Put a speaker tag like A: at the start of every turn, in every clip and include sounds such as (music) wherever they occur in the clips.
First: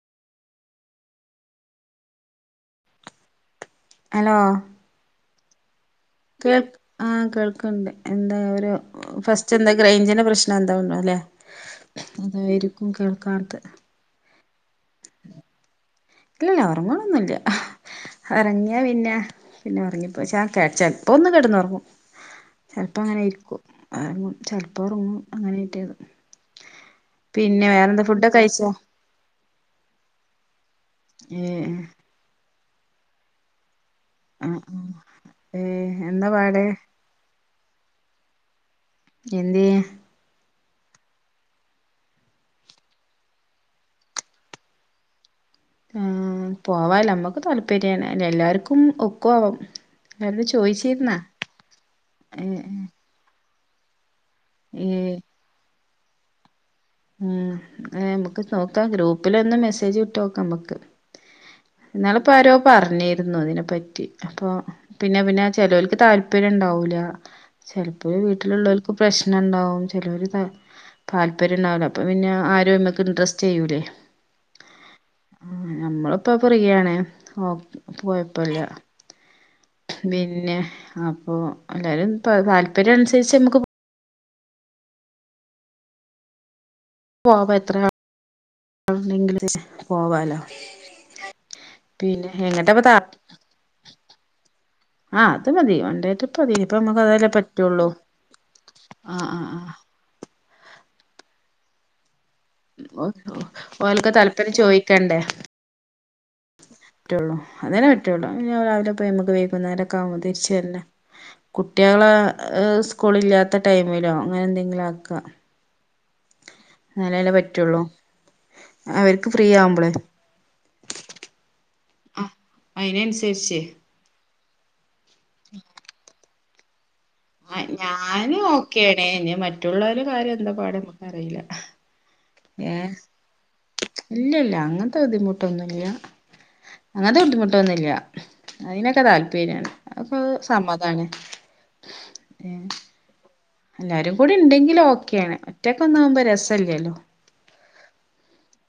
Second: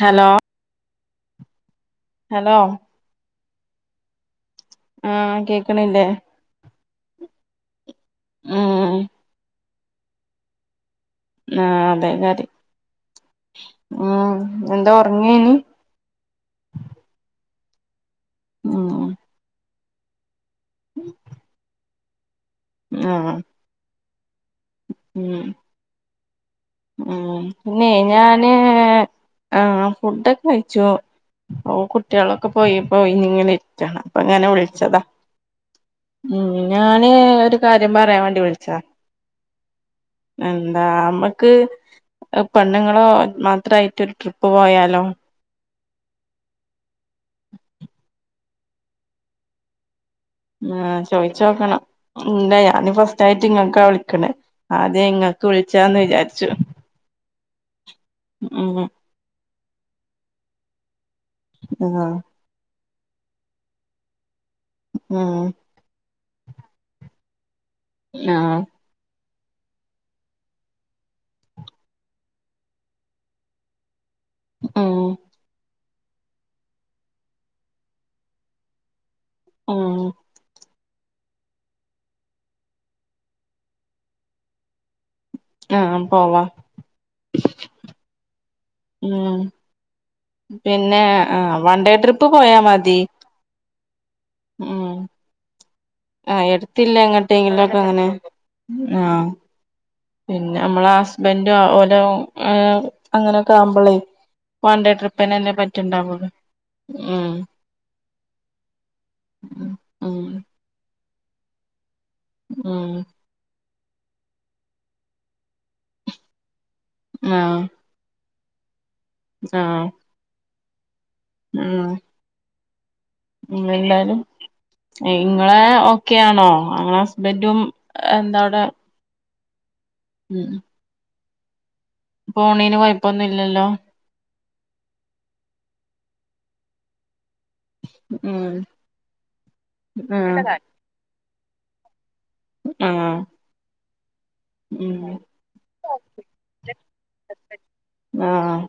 A: Hello hello
B: hello
A: ആ കേക്കണില്ലേ
B: കേൾ ആ കേൾക്കുണ്ട്. എന്താ ഒരു
A: ഉം
B: ഫസ്റ്റ് എന്തേ റേഞ്ചിന്റെ പ്രശ്നം എന്തോ ഉള്ളേ അല്ലെ
A: ആഹ് അതെ കാര്യം
B: അതായിരിക്കും കേൾക്കാത്തെ.
A: ഉം എന്താ ഉറങ്ങിയനി.
B: ഇല്ലല്ല ഉറങ്ങണൊന്നുമല്ല. ഇറങ്ങിയാ
A: ഉം
B: പിന്നെ പിന്നെ ഉറങ്ങിപ്പോയി ഷ ക്ക ചെൽപ്പൊന്ന് കെടന്നുറങ്ങും. ചെൽപ്പ അങ്ങനെ
A: ആഹ്
B: ഇര്ക്കും. (unintelligible) ചെൽപ്പം ഒർങ്ങും
A: ഉം
B: അങ്ങനെ കിട്ട്യത്.
A: ഉം പിന്നേ ഞാന്
B: കഴിച്ചോ
A: ആ ഫുഡൊ കഴി ച്ചു.
B: ഏ
A: ഓഹ് കുട്ടിയേളൊ ക്കെ പോയപ്പൊ ഒയിഞ്ഞിങ്ങനെ (unintelligible) അപ്പ
B: ആ
A: ഇങ്ങനെ വിൾച്ചതാ
B: ഏ എന്താ
A: ഉം
B: പാട്
A: ഞാന് ഒരു കാര്യം പറയാൻ വേണ്ടി വിൾച്ചതാ.
B: എന്ത്യേ?
A: എന്താ മ്മ ക്ക് പെണ്ണുങ്ങളോ മാത്രായിട്ടൊര് ട്രിപ്പ് പോയാലോ?
B: ആഹ് പോവാലൊ നമ്മക്ക് താല്പര്യന്നെ എല്ലാർക്കും ഒക്കോ ആവം.
A: ആഹ് ചോയിച്ചോക്കണം. ഇല്ല
B: ഏഹ്
A: ഞാന് ഫസ്റ്റ് ആയി റ്റ്ങ്ങൾക്കാ വിളിക്ക്ണ. അതെ
B: ഏഹ്
A: ഇങ്ങക്ക് വിൾ ച്ചാന്ന് വിചാര്ച്ചു.
B: ഊം ഏഹ് മ്മക്ക് നോക്കാ. ഗ്രൂപ്പിലെന്നും മെ സേജ് വിട്ടോക്ക മ്മക്ക്.
A: ആഹ്
B: ന്നാള്പ്പാരോ പ്പർഞ് ഞ്ഞിര്ന്നു തിനെപ്പറ്റി അപ്പോ പിന്നെ പിന്നെ
A: ഉം
B: ചെലോൽക്ക് താൽ പ്പര്യണ്ടാവൂല ചെൽപ്പോ ഈ
A: ആഹ്
B: വീട്ടിലുള്ളോല്ക്ക് പ്രശ് നണ്ടാവും ചെലോല് താല് താല്പര്യണ്ടാവൂല്ല അപ്പ പിന്നെ ആരും അയ്മ്മക്ക് ഇൻട്രസ്റ്റ് ചെയ്യൂലല്ലോ
A: ആഹ്
B: നമ്മളിപ്പ ഫ്രീയാണ് ഓ കൊയപ്പല്ല
A: ഉം
B: പിന്നെ അപ്പൊ എല്ലാരും താല്പര്യനുസരിച്ച് നമുക്ക്
A: ആ പോവാ
B: പോവാ
A: ഉം
B: എത്രള്ണ്ടെങ്കിലും പോവാലോ
A: പിന്നെ ആഹ് വൺ ഡേ ട്രിപ്പ്
B: പിന്നെ
A: പോയാ
B: എങ്ങട്ടപ്പ
A: മതി
B: ത
A: ഉം
B: ആഹ അത് മതി വൺ ണ്ടേ ട്രിപ്പ്
A: ആഹ്
B: മതി ഇപ്പ
A: എടുത്തില്ല
B: നമ്മുക്ക് അതല്ലേ
A: എങ്ങട്ടെങ്കിലൊക്കെ
B: പറ്റുള്ളൂ
A: അങ്ങനെ
B: ആഹ
A: ആഹ്
B: ആഹ ആ
A: പിന്നെ നമ്മളെ ഹസ്ബൻഡും ഓലോ
B: ഓൽക്ക് (unintelligible)
A: വൺ ഡേ
B: ചോയ്ക്കണ്ടേ
A: ട്രിപ്പിനല്ലേ പറ്റ്ണ്ടാവുള്ളു ഉം
B: റ്റുള്ളൂ അതെന്നെ പറ്റൊള്ളൂ രാവിലെ പോയി നമുക്ക്
A: ഉം
B: വൈക്കുന്നേരൊക്കാവുമ്പോ
A: ഉം
B: തിരിച്ചു വെര്ണ്ടെ കു കുട്ടികളെ
A: ഉം
B: സ്കൂളില്ലാത്ത ടൈമിലോ അങ്ങനെ എന്തെങ്കിലും ആക്ക അങ്ങനല്ലേ
A: ആഹ്
B: പറ്റുള്ളൂ അവർക്ക് ഫ്രീ
A: ആഹ്
B: ആവുമ്പൊളെ അതിനനുസരിച്ച്
A: ഉം എന്തായാലും ഇങ്ങളെ ഓക്കെയാണോ അങ്ങ
B: ആ ഞാന് ഓക്കെയണേ മറ്റ മറ്റുള്ളവര കാര്യം എന്താ പാട് എന്നറിയില്ല ഹ
A: ഫോണിന് കുഴപ്പൊന്നും ഇല്ലല്ലോ
B: ഇല്ലില്ല അങ്ങനത്തെ ബുദ്ധിമുട്ടൊന്നുമില്ല അങ്ങനത്തെ ബുദ്ധിമുട്ട് ട്ടൊന്നില്ല
A: ഉം
B: അതിനൊക്കെ താല്പര്യാണ് അപ്പോ
A: ഉം
B: സമ്മതാണ് ഏഹ്
A: ആഹ്
B: എല്ലാരും കൂടി ഉണ്ടെങ്കില്
A: ഉം
B: ഓക്കെണ്. ഒറ്റക്കൊന്നാവുമ്പോ രസല്ലല്ലോ.
A: ആഹ്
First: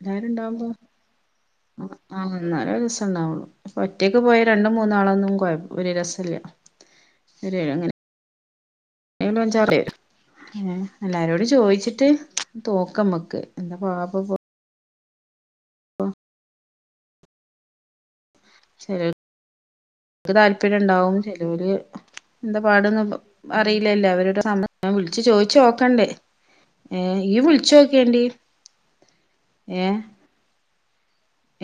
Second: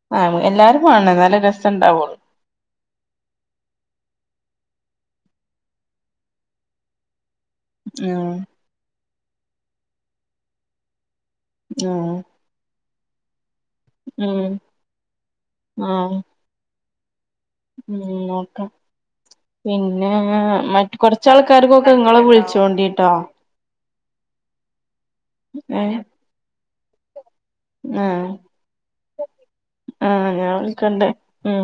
B: എല്ലാരും
A: ആഹ്
B: ഉണ്ടാവുമ്പോ
A: എല്ലാരും വാണം ഇന്നാലാ രസം ഇണ്ടാവുള്ളു.
B: സണ്ടാവുള്ളൂ ഇപ്പൊ ഒറ്റക്ക് പോയ രണ്ടും മൂന്നും ആളൊന്നും കൊയ് വല്യ രസല്ല. ഒരു എങ്ങനെലും
A: ആഹ്
B: (unintelligible) അഞ്ചാറ് പേര് ഹേ എല്ലാരോടും
A: ഉം
B: ചോദിച്ചിട്ട് തോ ക്ക മ്മക്ക് എന്നെ വാപ്പ പൊ
A: ഉം ആഹ് ഉം ന്നൊ ക്ക.
B: ചെലോർക്ക്
A: പിന്നെ
B: താല്പര്യം
A: മറ്റ്
B: ഇണ്ടാവും ചെലോര്
A: കുറച്ചാൾക്കാർക്കൊക്കെ ഇങ്ങള് വിൾച്ചോണ്ടിട്ടോ.
B: ല്ലല്ല അവരുടെ സാ ഞാൻ വിളിച്ചു
A: ഏഹ്
B: ചോയിച്ചോക്കണ്ട്. ഏഹ് ഈ വിളിച്ചോക്ക്യേണ്ടി
A: ആഹ്
B: ഏഹ്
A: ക്കണ്ട്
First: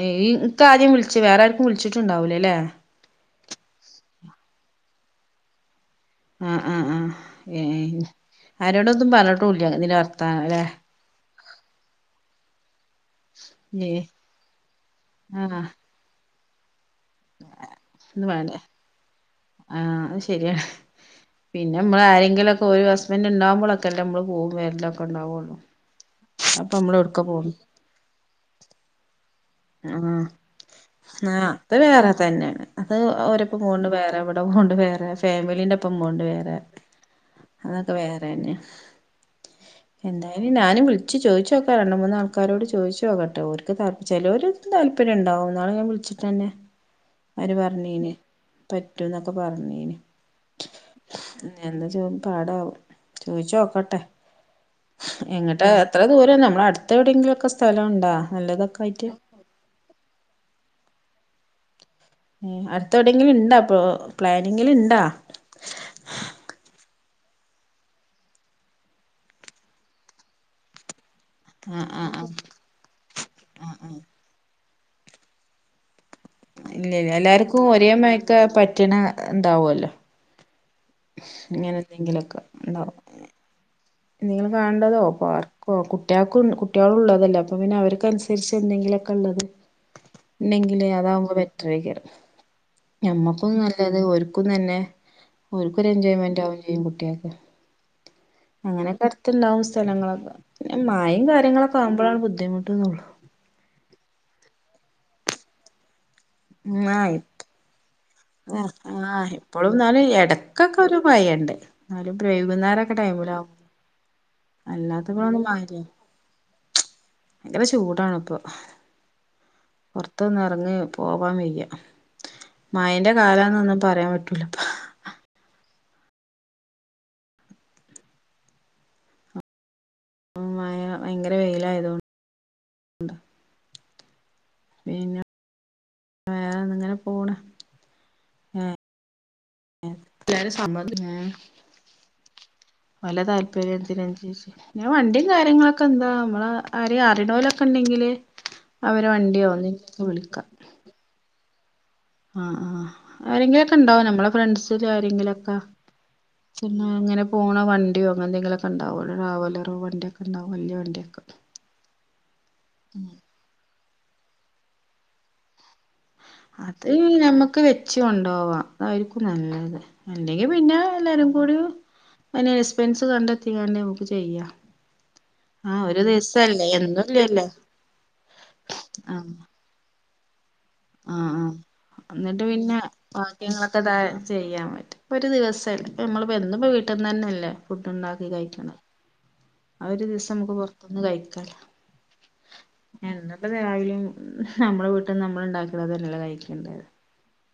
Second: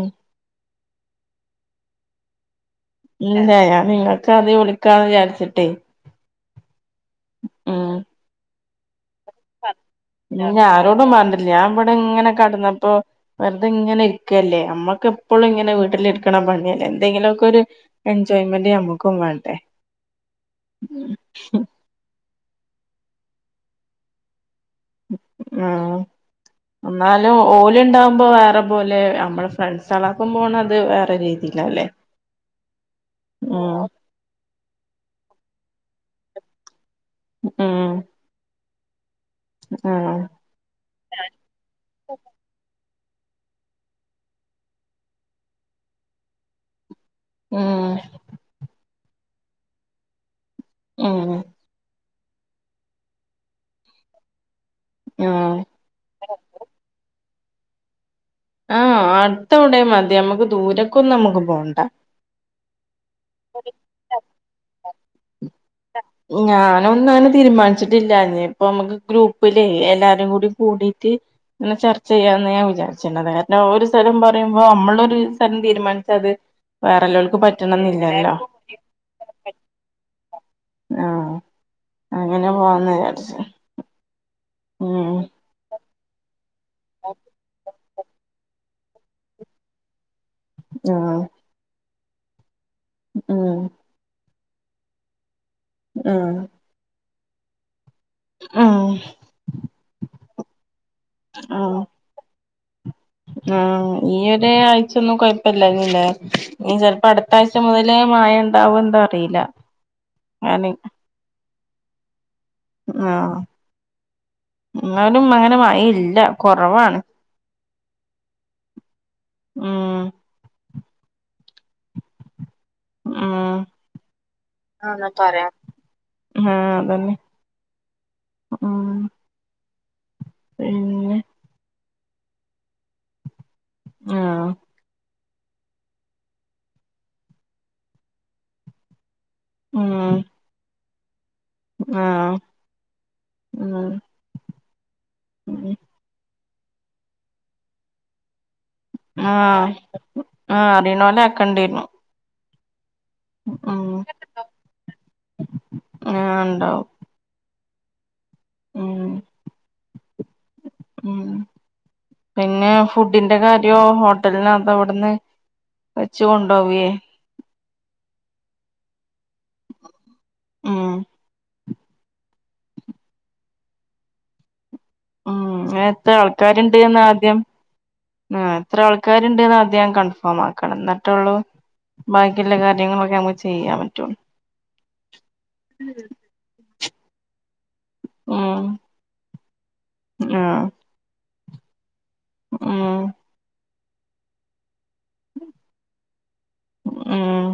B: ഏയ് ക്കാരേം വിളച്ച് വേറെ ആർക്കും വിളിച്ചിട്ടുണ്ടാവുലല്ലേ
A: ഇല്ല ഞാൻ ഞാൻ നിങ്ങക്ക് ആദ്യം വിളിക്കാന്ന് വിചാരിച്ചിട്ടേ
B: ആ ആ ആഹ്
A: ഉം
B: ഏഹ് ആരോടൊ അന്നും പറഞ്ഞിട്ടൂല്ല്യ ഇതില വർത്താനം അല്ലെ
A: പിന്നെ ആരോടും പറഞ്ഞില്ല ഞാൻ ഇവിടിങ്ങനെ കടന്നപ്പോ വെറുതെ ഇങ്ങനെ
B: ഏഹ്
A: ഇരിക്കല്ലേ മ്മക്ക് എപ്പളും
B: ആഹ്
A: ഇങ്ങനെ വീട്ടിലി (unintelligible) ഞാൻ പറഞ്ഞില്ലേ എന്തെങ്കിലോക്കൊരു
B: ഒന്നും വേണ്ട
A: എൻജോയ്മെന്റ് ഞമ്മക്കും വേണ്ടെ
B: ആഹ് അത് ശരിയാണ് പിന്നെ നമ്മള് ആരെങ്കിലൊക്കെ ഒരു ഹസ്ബന്റ് ഇണ്ടാവുമ്പൊളൊക്കെല്ലെ മ്മള് പോവു
A: ഉം
B: അപ്പൊ നമ്മള് എവ്ട്ക്കാ
A: എന്നാലും
B: പോണ്
A: ഓലുണ്ടാവുമ്പോ വേറെ പോലെ മ്മടെ
B: ആ ആ അത്
A: രീതിയിലല്ലേ
B: വേറെ തന്നെണ് അത് ഓരപ്പ പോകണ്ട്
A: ഉം
B: വേറെ എവിടെ പോണ്ട് വേറെ ഫേ മിലിന്റെപ്പം പോണ്ട് വേറെ ആ അതൊക്കെ
A: ഉം
B: വേറെ തന്നെയാ
A: ആഹ്
B: എന്തായാലും ഞാനും വിളിച്ചു ചോദിച്ചോക്കാം രണ്ട് മൂന്നാൾക്കാരോട് ചോദിച്ചു കേട്ടോഓർക്ക് ത ചെലോര് താല്പര്യം ഉണ്ടാവുംന്നാളെ ഞാൻ വിളിച്ചിട്ട് തന്നെ ആര്
A: ഉം
B: പറഞ്ഞീന് പ പറ്റൂന്നൊക്കെ പറഞ്ഞ
A: ഉം
B: എന്താ ചോ പാടാവും ചോദിച്ച് നോക്കട്ടെ
A: ആഹ്
B: എങ്ങിട്ട് എത്ര ദൂരം നമ്മളടുത്ത് എവിടെങ്കിലും ക്കെ സ്ഥലോണ്ടാ നല്ലതൊക്കായിട്ട്
A: വിടെ മതി നമുക്ക് ദൂരെക്കൊന്നും നമുക്ക് പോണ്ട
B: അടുത്തെ എവിടെങ്കിലും ഇണ്ടാ ഇപ്പൊ പ്ലാനിങ്ങില ഇണ്ടാ
A: ങ്ങന ഒന്നും തീരുമാനിച്ചിട്ടില്ല ഇനി ഇപ്പ നമക്ക് ഗ്രൂപ്പിലേ എല്ലാരും കൂടി കൂടീട്ട് ഇങ്ങനെ
B: ആഹ്
A: ചർച്ച
B: ആഹ് ആഹ്
A: ചെയ്യാന്ന് ഞാൻ വിചാരി (unintelligible) ഒര് സ്ഥലം പറയും മ്പോ നമ്മളൊര് സ്ഥലം തീരുമാനി
B: ഇല്ലല്ല എല്ലാർക്കു ഒരേ മായ്ര്ക്ക് പറ്റ്ണ ഇണ്ടാവല്ലോ.
A: ആഹ്
B: ഇങ്ങനെ എന്തെങ്കിലൊക്കെ
A: അങ്ങനെ പോവാന്ന് വിചാരിച്ച്
B: നിങ്ങള് കാണ്ടതോ
A: ഉം
B: പാർക്കോ കുട്ട് ട്ട്യാക്കു കുട്ട്യാൾ ഒള്ളതാല്ലെ അപ്പം പിന്നെ അവർക്കനുസരി എന്തെങ്കിലൊക്കെള്ളത് ഒണ്ടെങ്കില്
A: ആഹ്
B: അതാവുമ്പോ ബെറ്റ് (unintelligible) ഞമ്മക്കും
A: ഉം
B: നല്ലത് ഒര് ക്കുന്ന് എന്നെ ഒര്ക്കൊര്
A: ഉം
B: എൻജോയ്മെൻ്റകും ചെയ്യും കുട്ടികക്ക്
A: ഉം
B: അങ്ങനെക്കെ അടുത്ത്ണ്ടാവും സ്ഥലങ്ങളൊക്കെ പിന്നെ മഴെയും കാര്യങ്ങളൊക്കെ
A: ആഹ്
B: ആവ്മ്പളാണ് ബുദ്ധിമുട്ടന്നോള്ളു
A: (unintelligible) കൊയ്പ്പില്ലരുന്നില്ലെ ന്നി ചെൽപ്പോ അടുത്താഴ്ച മൊതല്
B: ആഹ് ആഹ് ഇപ്പളും ന്നാന്
A: ഞാന്
B: എടക്കക്കൊര് മയണ്ട് ന്നാലും
A: ആഹ് ന്നാലും
B: അല്ലാത്തപ്പോഴൊന്നും
A: അങ്ങനെ മഴ ഇല്ലാ കൊറവാണ്
B: ഭയങ്കാര ചൂടാണിപ്പേ
A: ഉം
B: പൊറത്തൊന്ന് എറങ്ങേ പോവാൻ വയ്യാ. മയന്റെ
A: ഉം
B: കാലാന്നൊന്നും പറയാൻ പറ്റൂല്ലാ ഇപ്പോ.
A: ആന്ന് പറയാം ആഹ് അതന്നെ ഉഉം
B: ഉം മഴ ഭയങ്കര വെയിലായതോ ണ്ട.
A: ആഹ്
B: പിന്നെ വേറെ ഇങ്ങനെ പോണ്
A: ഉം
B: പിന്നേ
A: ആഹ്
B: ഓല
A: ഉം
B: താല്പര്യത്തിനൻസരിച്ച് ന്നെ വണ്ടിം
A: ഉം
B: കാര്യങ്ങളൊക്കെ എന്താ നമ്മള ആരേ അറിണോലൊക്കെ ണ്ടെങ്കില് അവരെ വണ്ടിയോ ന്തെങ്കിലൊക്കെ വിളിക്കാ.
A: കണ്ടീര്ന്നു.
B: ആഹ് ആഹ് ആരെങ്കിലും ഒക്കെ ഉണ്ടാവും ഞമ്മളെ ഫ്രണ്ട്സില് ആരെങ്കിലും ഒക്ക
A: ആഹ്
B: പിന്നെ
A: ഇണ്ടാവും
B: എങ്ങനെ പോണ് വ ണ്ട്യോ ങ്ങ എന്തെങ്കിലൊക്കെ ഉണ്ടാവോ
A: ഉം
B: ഒര് രാവലറോ വണ്ടിയൊക്കെ ണ്ടാവും. വല്യ വണ്ടിയൊക്കെ.
A: ഉം
B: ഉം
A: ഹോട്ടൽന്നെന്താവ്ട്ന്ന്
B: അത് ഞമ്മക്ക് വെച്ച് കൊണ്ടോവാ ആയിരിക്കും നല്ലത് ല്ലെങ്കി പിന്നെ
A: ഉം
B: എല്ലാരും കൂടീം അയ്ന് എസ്പെൻസ് വാണ്ടേ (unintelligible) ഓക്ക് ചെയ്യാ
A: ഉം എത്ര ആൾക്കാര്ണ്ട്ന്ന് ആദ്യം
B: എന്നുല്ലല്ലോ
A: ആ എത്ര
B: ആഹ്
A: ആൾക്കാരുണ്ട്ന്ന് ആദ്യം കണ്ട (unintelligible)
B: ആഹ് ആഹ് ന്നിട്ട് പിന്നെ
A: കാര്യങ്ങളൊക്കെ നമുക്ക് ചെയ്യാൻ പറ്റുള്ളൂ
B: (unintelligible) ചെയ്യാൻ പറ്റും ഒരു ദിവസല്ലേ നമ്മള്പ്പെന്നും വീ ട്ട്ന്നെന്നെല്ല ഫുഡ് ണ്ടാക്കി
A: ഉം
B: കഴിക്കണെ ആ ഒരു ദിവസം നമുക്ക്
A: ആഹ്
B: പൊർത്ത്ന്ന് കയ്ക്കാലോ
A: ഉം
B: (unintelligible) നമ്മളെ വീ ട്ട്ന്ന് നമ്മള് ണ്ടാക്ക (unintelligible) അതന്നല്ലേ കയ്ക്കണ്ടേ
A: ഉം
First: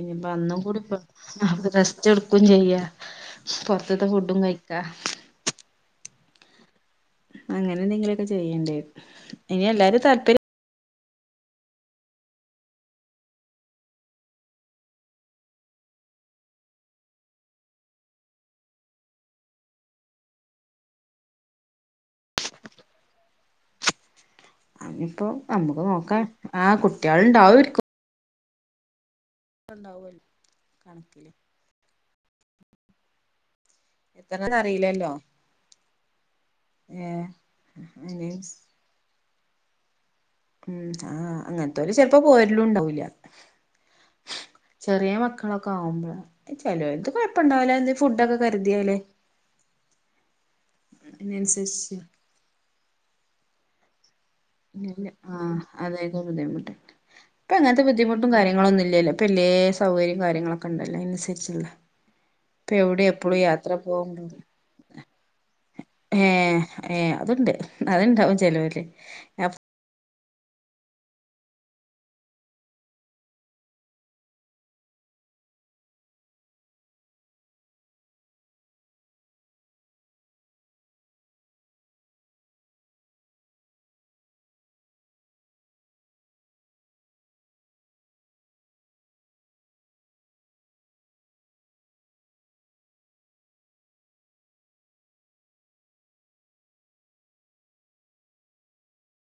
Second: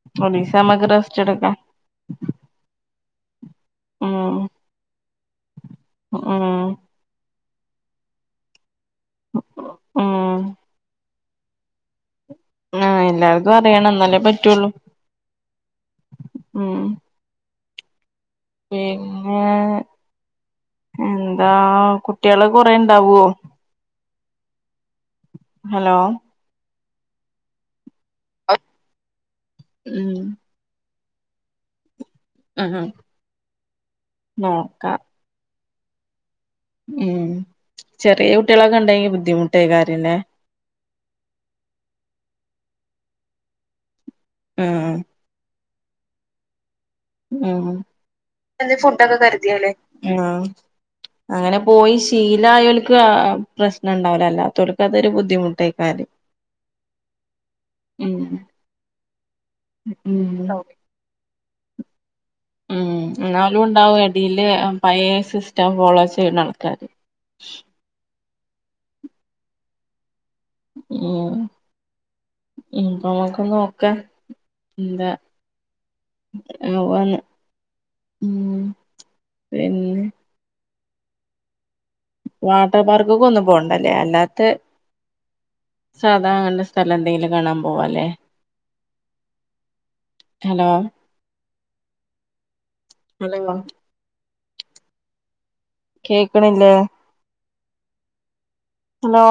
B: ഇനിപ്പ
A: ഒരീസം
B: അന്നും
A: നമ്മക്ക്
B: കൂടിപ്പം
A: റെസ്റ്റ് എടുക്കാം
B: റെസ്റ്റ് ട്ക്കും ചെയ്യ (inaudible) പുറത്തെ
A: ഉം
B: ഫുഡും കഴിക്കാ.
A: ഉം
B: അങ്ങനെ എന്തെങ്കിലുമൊക്കെ ചെയ്യണ്ടേ. ഇനി എല്ലാരും
A: ഉം
B: താല്പര്യം.
A: ആഹ് എല്ലായിടത്തും അറിയണം എന്നാലേ പറ്റൂള്ള ഉം. പിന്നെ എന്താ കുട്ടികള് കൊറെ ഉണ്ടാവുവോ.
B: അത് ഇപ്പൊ നമുക്ക് നോക്കാം, ആ കു കുട്ടികൾ ഉണ്ടാവുമായിരിക്കും.
A: ഉം
B: ഉണ്ടാവുമല്ലോ കണക്കില്
A: ആഹ് ആഹ്
B: എത്രന്ന് അറിയില്ലല്ലോ. ഏ
A: ഉം
B: അയിന്
A: ചെറിയ കുട്ടികളൊക്കെ ഉണ്ടെങ്കിൽ ബു ബുദ്ധിമുട്ട് കാര്യം തന്നെ
B: ഉം ആഹ് അങ്ങൻത്തോര് ചെൽപ്പോ പോര്ലും ഉണ്ടാവുല്ല
A: ഉം
B: ചെറിയ മക്കളൊക് ക്കെ ആകുമ്പഴാ
A: ഉം എന്തെ
B: കരുതിയാല്
A: ഫുഡൊക്കെ കരുതിയല്ലേ ഉം ആ അങ്ങനെ പോയി
B: അതിനനുസരിച്ച്
A: ശീലായോൽക്ക് ആ പ്രശ്നംണ്ടാവ് ലൽ -
B: ഉം ല ആഅതായത് ബുദ്ധിമുട്ട് ഇപ്പൊ അങ്ങൻത്തെ
A: ഉം
B: ബുദ്ധിമുട്ടും കാര്യങ്ങളൊന്നു ഇല്ലല്ലോ ഇപ്പല്യേ സൗകര്യം
A: ഉം
B: കാര്യങ്ങളൊക്കെ ണ്ടല്ലോ അയിനനുസരിച്ചുള്ള ഇപ്പ
A: ഉം
B: എവിടെ എപ്പഴും
A: എന്നാലും
B: യാത്ര പോ
A: ഉണ്ടാവും എടീല് പഴയ സിസ്റ്റം ഫോളോ
B: ഏ
A: ചെയ്യണ ആൾക്കാര്
B: ഏ അതുണ്ട് അത്ണ്ടാഹ് ചലോ അല്ലേ
A: ഉം ഉം നമുക്കൊന്ന് നോക്ക്യ ന്താ (unintelligible) ഉം പിന്നെ വാട്ടർ പാർക്ക്ക്കെ ഒന്നും പോണ്ടല്ലേ അല്ലാത്ത സാധാനല്ല സ്ഥലംന്തെങ്കിലു കാണാൻ പോവല്ലേ ഹലോ അല്ലങ്കോ കേക്ണില്ലേ ഹലോ